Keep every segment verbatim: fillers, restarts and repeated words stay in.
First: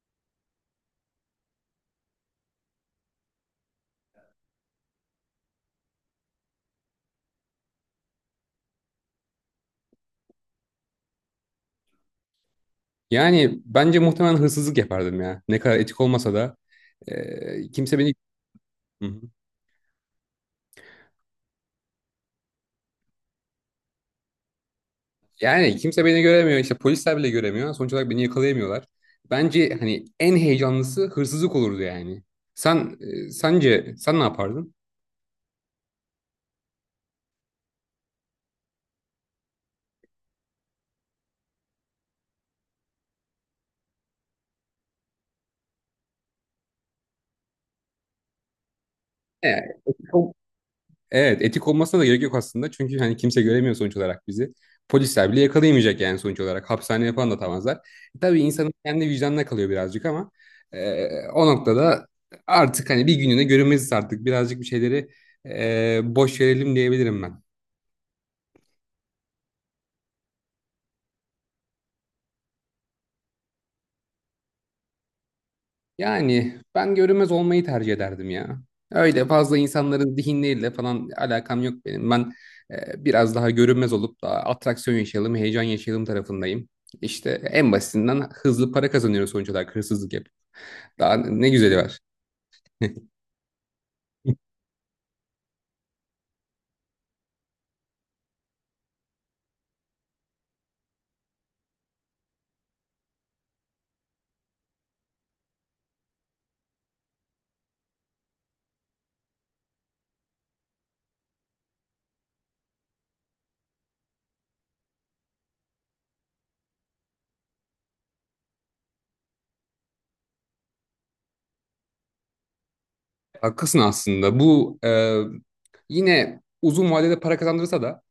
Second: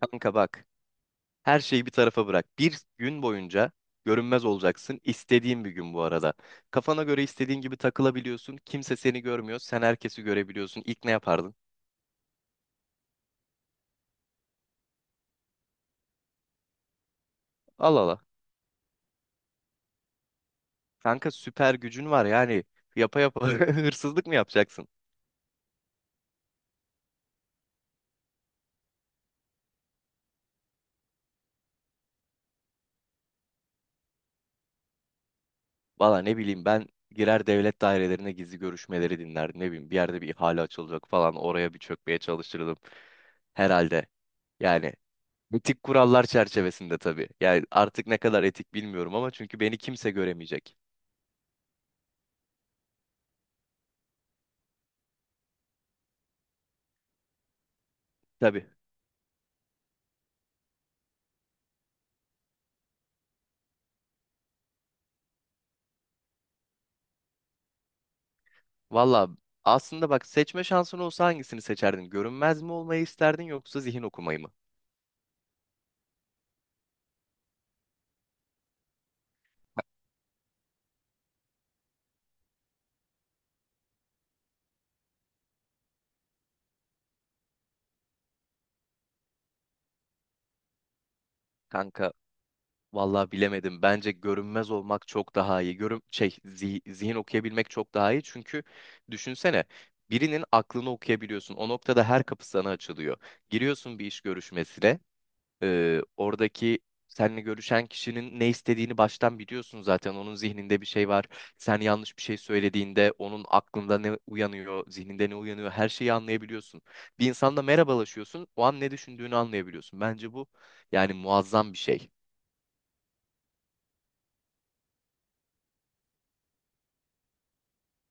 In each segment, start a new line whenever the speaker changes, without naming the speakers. Kanka bak, her şeyi bir tarafa bırak. Bir gün boyunca görünmez olacaksın. İstediğin bir gün bu arada. Kafana göre istediğin gibi takılabiliyorsun. Kimse seni görmüyor. Sen herkesi görebiliyorsun. İlk ne yapardın?
Yani bence muhtemelen hırsızlık yapardım ya. Ne kadar etik olmasa da e,
Al
kimse beni.
ala.
Hı hı.
Kanka süper gücün var yani. Yapa yapa hırsızlık mı yapacaksın?
yani kimse beni göremiyor. İşte polisler bile göremiyor. Sonuç olarak beni yakalayamıyorlar. Bence hani en heyecanlısı hırsızlık olurdu yani. Sen e, Sence sen ne yapardın?
Valla ne bileyim ben girer devlet dairelerine gizli görüşmeleri dinlerdim. Ne bileyim bir yerde bir ihale açılacak falan oraya bir çökmeye çalışırdım. Herhalde yani. Etik kurallar çerçevesinde tabii. Yani artık ne kadar etik bilmiyorum ama çünkü
E,
beni kimse göremeyecek.
Evet, etik olmasına da gerek yok aslında. Çünkü hani kimse göremiyor sonuç olarak bizi. Polisler bile yakalayamayacak yani sonuç olarak. Hapishaneye falan da atamazlar. E, Tabii
Tabii.
insanın kendi vicdanına kalıyor birazcık ama e, o noktada artık hani bir gününe görünmeziz artık. Birazcık bir şeyleri e, boş verelim diyebilirim ben.
Valla aslında bak seçme şansın olsa hangisini seçerdin? Görünmez mi olmayı isterdin yoksa zihin okumayı mı?
Yani ben görünmez olmayı tercih ederdim ya. Öyle fazla insanların zihinleriyle falan alakam yok benim. Ben e, biraz daha görünmez olup da atraksiyon yaşayalım, heyecan yaşayalım tarafındayım. İşte en basitinden hızlı para kazanıyoruz sonuç olarak hırsızlık yap. Daha ne güzeli var.
Kanka valla bilemedim. Bence görünmez olmak çok daha iyi. Görün şey zi- zihin okuyabilmek çok daha iyi. Çünkü düşünsene birinin aklını okuyabiliyorsun. O noktada her kapı sana açılıyor. Giriyorsun bir iş görüşmesine. Ee, oradaki seninle görüşen kişinin ne istediğini baştan biliyorsun zaten. Onun zihninde bir şey var. Sen yanlış bir şey söylediğinde onun aklında ne uyanıyor, zihninde ne uyanıyor her şeyi anlayabiliyorsun. Bir insanla merhabalaşıyorsun, o an ne düşündüğünü anlayabiliyorsun. Bence bu yani muazzam bir şey.
Haklısın aslında. Bu e, yine uzun vadede para kazandırsa da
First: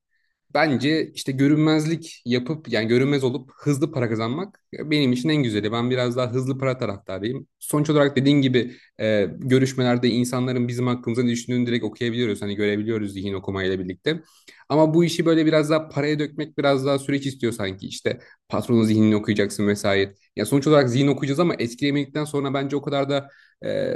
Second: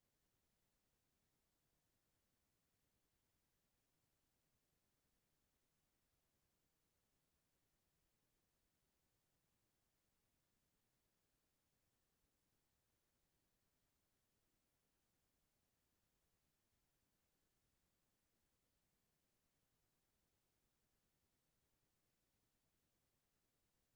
bence işte görünmezlik yapıp yani görünmez olup hızlı para kazanmak benim için en güzeli. Ben biraz daha hızlı para taraftarıyım. Sonuç olarak dediğin gibi e, görüşmelerde insanların bizim hakkımızda ne düşündüğünü direkt okuyabiliyoruz. Hani görebiliyoruz zihin okumayla birlikte. Ama bu işi böyle biraz daha paraya dökmek biraz daha süreç istiyor sanki. İşte patronun zihnini okuyacaksın vesaire. Ya sonuç olarak zihin okuyacağız ama etkilemedikten sonra bence o kadar da e,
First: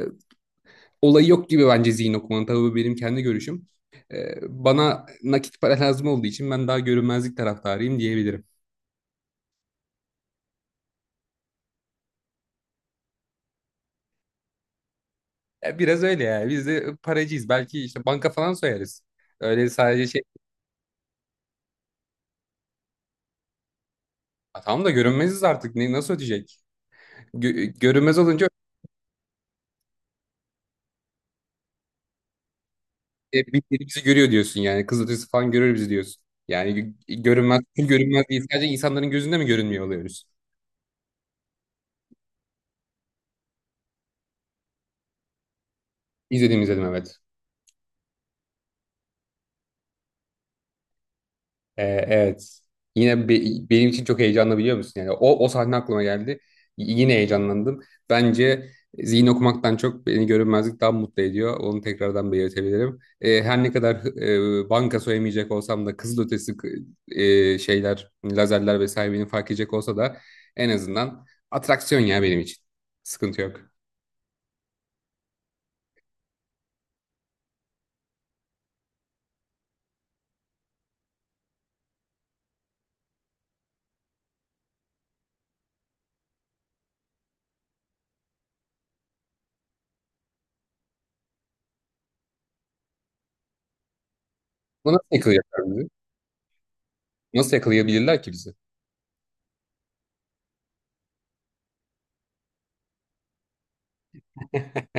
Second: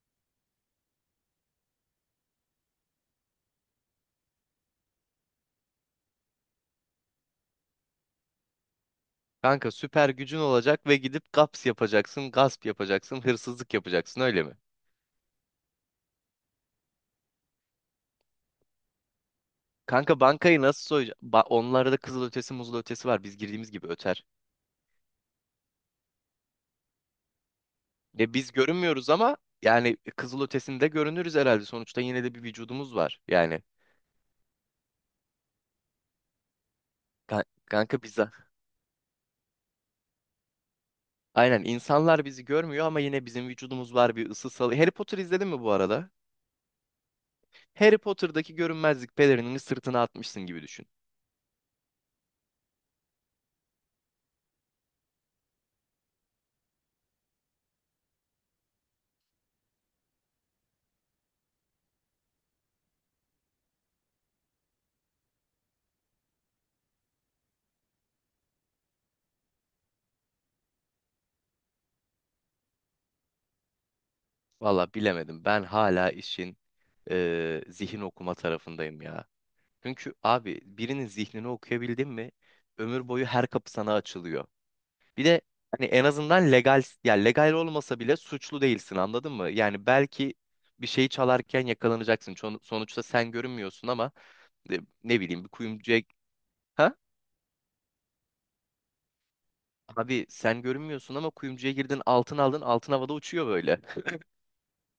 olayı yok gibi, bence zihin okumanın. Tabii bu benim kendi görüşüm. Ee, Bana nakit para lazım olduğu için ben daha görünmezlik taraftarıyım diyebilirim.
Kanka süper gücün olacak ve gidip gaps yapacaksın, gasp yapacaksın, hırsızlık yapacaksın, öyle mi?
Ya biraz öyle ya. Biz de paracıyız. Belki işte banka falan soyarız. Öyle sadece
Kanka
şey.
bankayı nasıl soyacaksın? Onlarda da kızıl ötesi muzul ötesi var. Biz girdiğimiz gibi öter.
Ha, tamam da görünmeziz artık. Ne, nasıl ödeyecek? Gö- görünmez
Ya
olunca
biz görünmüyoruz ama yani e, kızıl ötesinde görünürüz herhalde. Sonuçta yine de bir vücudumuz var.
e,
Yani
birileri bizi görüyor diyorsun yani. Kız ötesi falan görür bizi diyorsun. Yani gö-
kan-
görünmez, full
kanka
görünmez
bize.
değil. Sadece insanların gözünde mi görünmüyor oluyoruz?
Aynen, insanlar bizi görmüyor ama yine bizim vücudumuz var, bir ısı salı. Harry Potter izledin mi bu arada?
İzlediğim izledim, evet.
Harry Potter'daki görünmezlik pelerinini sırtına atmışsın gibi düşün.
Ee, evet. Yine be- benim için çok heyecanlı, biliyor musun? Yani o o sahne aklıma geldi. Y- yine heyecanlandım. Bence zihin okumaktan çok beni görünmezlik daha mutlu ediyor. Onu tekrardan belirtebilirim. Ee, her ne kadar e, banka soyamayacak olsam da, kızılötesi k- e, şeyler, lazerler vesaire beni fark edecek olsa da en azından atraksiyon ya benim için. Sıkıntı yok.
Valla bilemedim. Ben hala işin eee, zihin okuma tarafındayım ya. Çünkü abi birinin zihnini okuyabildin mi ömür boyu her kapı sana açılıyor. Bir de hani en azından legal ya, legal olmasa bile suçlu değilsin, anladın mı? Yani belki bir şeyi çalarken yakalanacaksın. Çon- Sonuçta sen görünmüyorsun ama e,
Bu nasıl
ne bileyim bir
yakalayacaklar bizi?
kuyumcuya, ha?
Nasıl yakalayabilirler ki bizi?
Abi sen görünmüyorsun ama kuyumcuya girdin, altın aldın, altın havada uçuyor böyle.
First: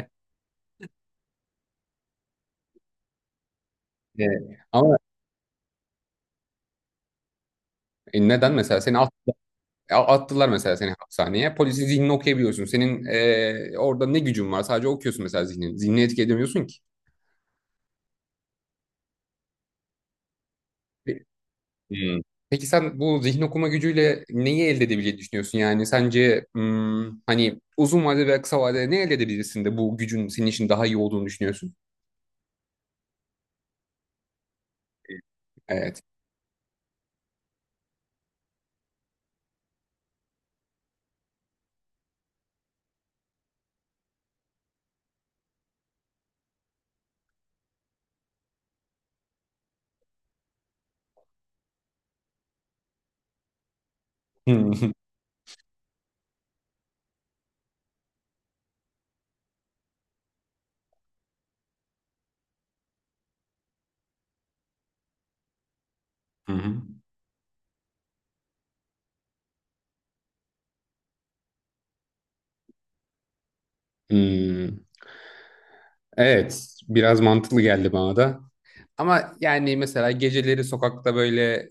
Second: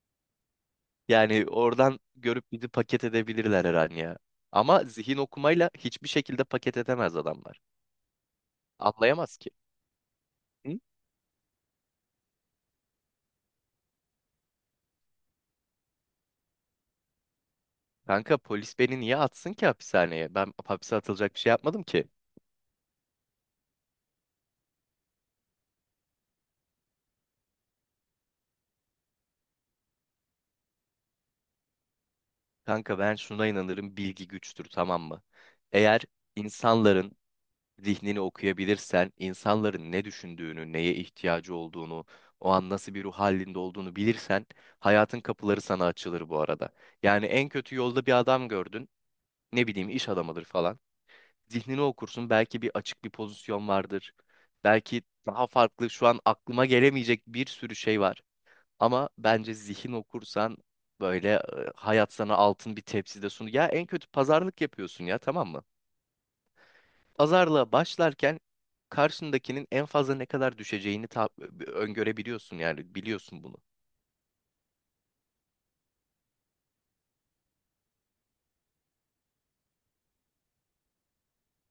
Yani oradan görüp bizi paket edebilirler her an ya.
Ee,
Ama
Ama
zihin okumayla hiçbir şekilde paket edemez adamlar.
neden mesela seni.
Anlayamaz ki.
Ya, attılar
Hı?
mesela seni hapishaneye. Polisi zihnini okuyabiliyorsun. Senin eee, orada ne gücün var? Sadece okuyorsun mesela zihnini. Zihnini etki edemiyorsun ki.
Kanka polis beni niye atsın ki hapishaneye? Ben hapse
Pe-
atılacak bir şey yapmadım ki.
Hmm. Peki sen bu zihin okuma gücüyle neyi elde edebileceğini düşünüyorsun? Yani sence hmm, hani uzun vadede veya kısa vadede ne elde edebilirsin de bu gücün senin için daha iyi olduğunu düşünüyorsun?
Kanka ben şuna inanırım, bilgi güçtür, tamam mı?
Evet.
Eğer insanların zihnini okuyabilirsen, insanların ne düşündüğünü, neye ihtiyacı olduğunu, o an nasıl bir ruh halinde olduğunu bilirsen hayatın kapıları sana açılır bu arada. Yani en kötü yolda bir adam gördün, ne bileyim iş adamıdır falan. Zihnini okursun, belki bir açık bir pozisyon vardır.
Hmm.
Belki daha farklı şu an aklıma gelemeyecek bir sürü şey var. Ama bence zihin okursan böyle e, hayat sana altın bir tepside sunuyor. Ya en kötü pazarlık yapıyorsun ya, tamam mı?
Hı hı.
Pazarlığa başlarken karşındakinin en fazla ne kadar düşeceğini ta- öngörebiliyorsun, yani biliyorsun bunu.
Hmm. Evet, biraz mantıklı geldi bana da. Ama yani mesela geceleri sokakta böyle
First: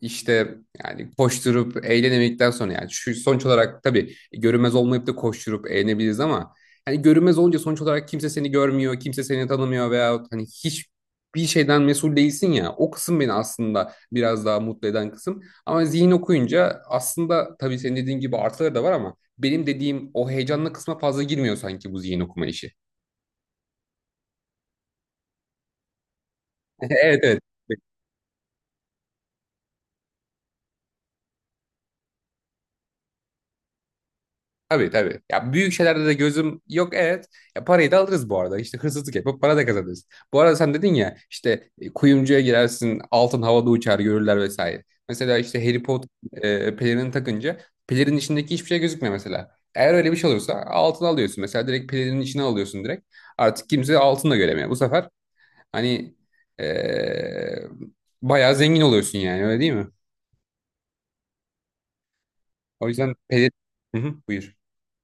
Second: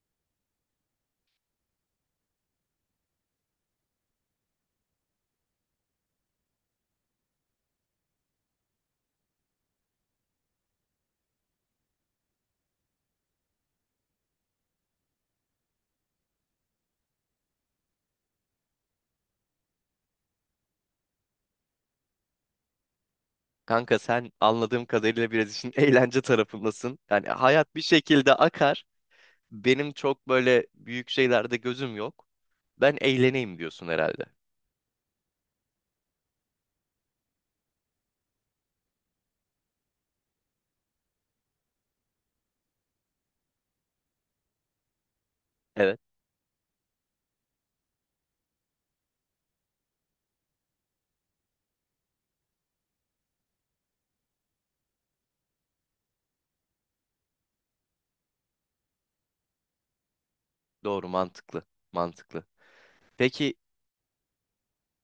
İşte yani koşturup eğlenemedikten sonra, yani şu sonuç olarak tabii görünmez olmayıp da koşturup eğlenebiliriz ama hani görünmez olunca sonuç olarak kimse seni görmüyor, kimse seni tanımıyor veya hani hiçbir şeyden mesul değilsin ya. O kısım beni aslında biraz daha mutlu eden kısım. Ama zihin okuyunca aslında tabii senin dediğin gibi artıları da var ama benim dediğim o heyecanlı kısma fazla girmiyor sanki bu zihin okuma işi.
Kanka sen anladığım kadarıyla biraz işin eğlence tarafındasın.
Evet,
Yani
evet.
hayat bir şekilde akar. Benim çok böyle büyük şeylerde gözüm yok. Ben eğleneyim diyorsun herhalde.
Tabii tabii. Ya büyük şeylerde de gözüm yok, evet. Ya parayı da alırız bu arada. İşte hırsızlık yapıp para da kazanırız. Bu arada sen dedin ya işte e, kuyumcuya girersin, altın havada uçar, görürler vesaire. Mesela işte Harry
Evet.
Potter e, pelerini takınca pelerinin içindeki hiçbir şey gözükmüyor mesela. Eğer öyle bir şey olursa altın alıyorsun. Mesela direkt pelerinin içine alıyorsun direkt. Artık kimse altın da göremiyor. Bu sefer hani e, bayağı zengin oluyorsun yani, öyle değil mi?
Doğru, mantıklı. Mantıklı.
O yüzden pelerin...
Peki
Hı hı, buyur.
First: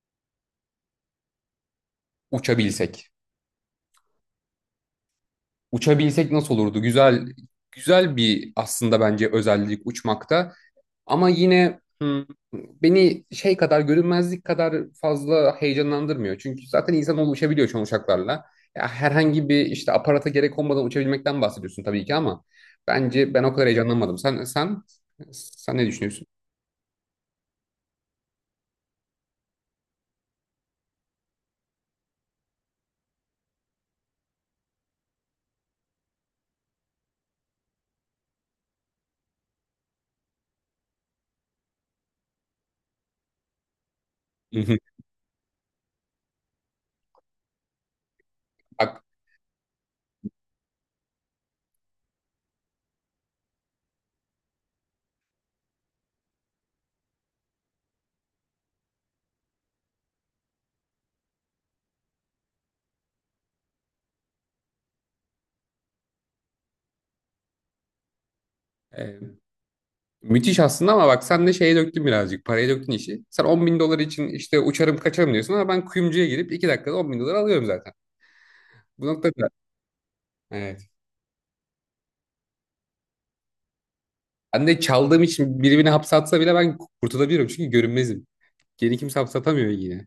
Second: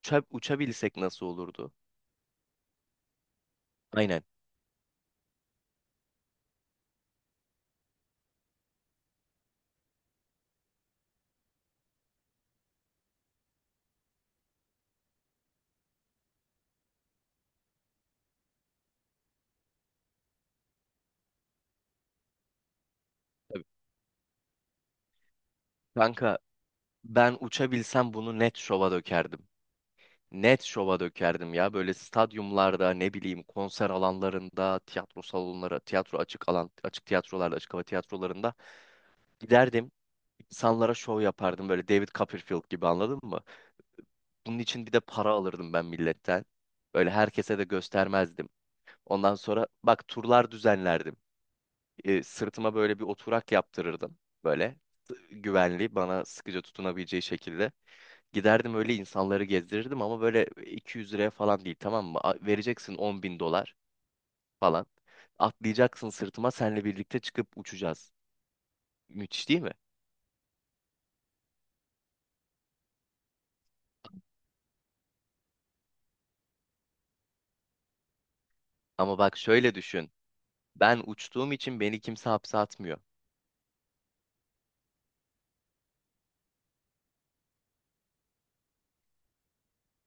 uça- uçabilsek nasıl olurdu?
Uçabilsek.
Aynen.
uçabilsek nasıl olurdu? Güzel güzel bir aslında bence özellik uçmakta. Ama yine hmm, beni şey kadar görünmezlik kadar fazla heyecanlandırmıyor. Çünkü zaten insanoğlu uçabiliyor şu an uçaklarla. Ya herhangi bir işte aparata gerek olmadan uçabilmekten bahsediyorsun tabii ki ama bence ben o kadar heyecanlanmadım. Sen sen sen ne düşünüyorsun?
Kanka ben uçabilsem bunu net şova dökerdim. Net şova dökerdim ya. Böyle stadyumlarda, ne bileyim konser alanlarında, tiyatro salonları, tiyatro açık alan, açık tiyatrolarda, açık hava tiyatrolarında giderdim. İnsanlara şov yapardım böyle, David Copperfield gibi, anladın mı? Bunun
Hı hı.
için bir de para alırdım ben milletten. Böyle herkese de göstermezdim.
Bak,
Ondan sonra bak turlar düzenlerdim. Ee, sırtıma böyle bir oturak yaptırırdım. Böyle güvenli, bana sıkıca tutunabileceği şekilde. Giderdim öyle insanları gezdirirdim ama böyle iki yüz liraya falan değil, tamam mı? A- Vereceksin on bin dolar falan. Atlayacaksın sırtıma, senle birlikte çıkıp uçacağız.
e,
Müthiş değil mi?
müthiş aslında ama bak sen de şeye döktün birazcık, paraya döktün işi. Sen on bin dolar için işte uçarım kaçarım diyorsun ama ben kuyumcuya girip iki dakikada on bin dolar alıyorum. Bu
Ama bak
noktada
şöyle düşün.
evet.
Ben uçtuğum için beni kimse hapse atmıyor.
Anne çaldığım için biri beni hapse atsa bile ben kurtulabilirim çünkü görünmezim. Geri kimse hapse atamıyor yine.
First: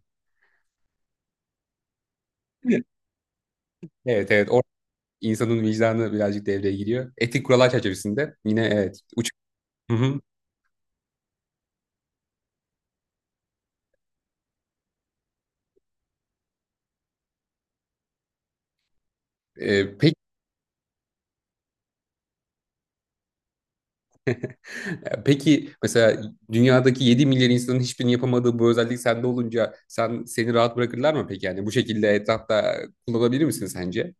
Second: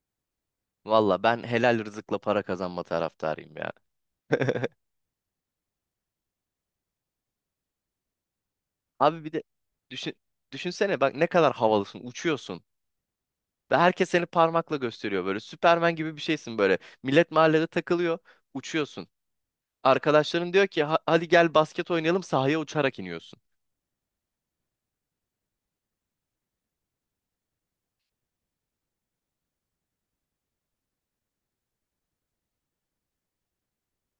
Valla ben helal rızıkla para kazanma
Evet,
taraftarıyım ya.
evet. Evet. Orada insanın vicdanı birazcık devreye giriyor. Etik kurallar çerçevesinde yine, evet.
Abi
Uç...
bir de
Hı
düşün,
hı.
düşünsene bak, ne kadar havalısın, uçuyorsun. Ve herkes seni parmakla gösteriyor böyle. Süpermen gibi bir şeysin böyle. Millet mahallede takılıyor, uçuyorsun.
Ee, peki,
Arkadaşların diyor ki "Ha- hadi gel basket oynayalım", sahaya uçarak iniyorsun.
peki mesela dünyadaki yedi milyar insanın hiçbirinin yapamadığı bu özellik sende olunca sen, seni rahat bırakırlar mı peki? Yani bu şekilde etrafta kullanabilir misin sence?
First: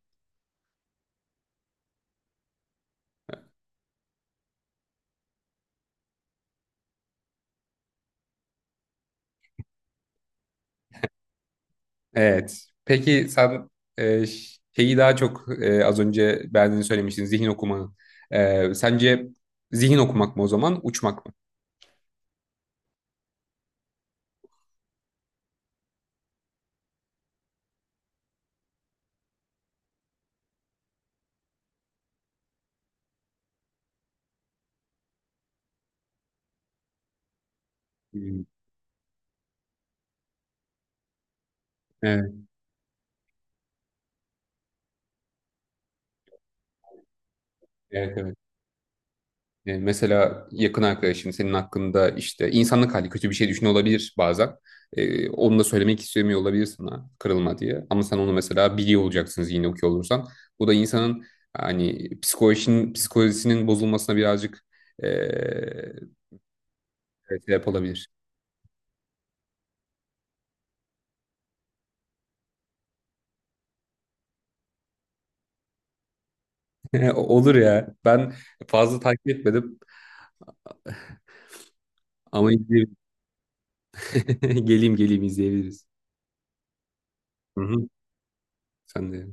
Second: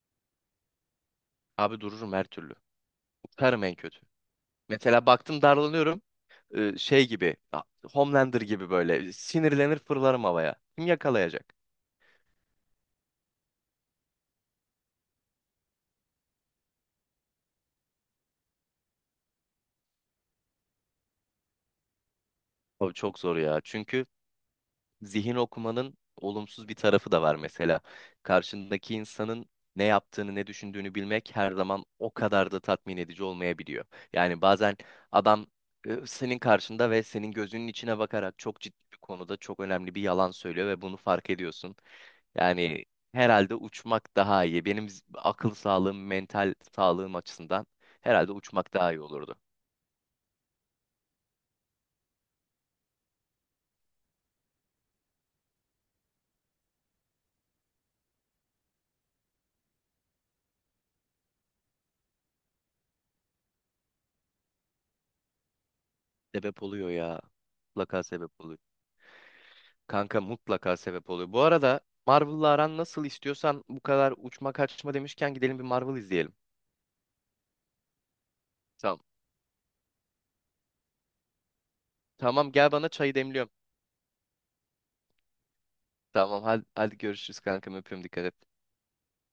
Abi dururum her türlü. Uçarım en kötü. Mesela baktım darlanıyorum. Ee, şey gibi a- Homelander gibi böyle sinirlenir fırlarım havaya. Kim yakalayacak?
Evet. Peki sen e, ş- şeyi daha çok, e, az önce beğendiğini söylemiştin zihin okumanın. E, sence zihin okumak mı o zaman, uçmak mı?
Abi çok zor ya. Çünkü zihin okumanın olumsuz bir tarafı da var mesela. Karşındaki insanın ne yaptığını, ne düşündüğünü bilmek her zaman o kadar da tatmin edici olmayabiliyor. Yani bazen adam e, senin karşında ve senin gözünün içine bakarak
Hmm.
çok ciddi bir konuda çok önemli bir yalan söylüyor ve bunu fark ediyorsun.
Evet,
Yani herhalde uçmak daha iyi. Benim z- akıl sağlığım, mental sağlığım açısından
evet,
herhalde
evet.
uçmak daha iyi olurdu.
E, mesela yakın arkadaşın senin hakkında işte insanlık hali kötü bir şey düşünüyor olabilir bazen. E, onu da söylemek istemiyor olabilir sana kırılma diye. Ama sen onu mesela biliyor olacaksınız yine, okuyor olursan. Bu da insanın hani psikolojinin, psikolojisinin bozulmasına birazcık e,
Sebep oluyor ya.
evet, sebep
Mutlaka
olabilir.
sebep oluyor. Kanka mutlaka sebep oluyor. Bu arada Marvel'la aran nasıl, istiyorsan bu kadar uçma kaçma demişken gidelim bir Marvel izleyelim.
Olur ya. Ben fazla
Tamam.
takip etmedim ama
Tamam gel, bana
izleyebilirim.
çayı demliyorum.
Geleyim geleyim izleyebiliriz.
Tamam hadi, hadi görüşürüz
Hı
kankam,
hı.
öpüyorum, dikkat et.
Sen de.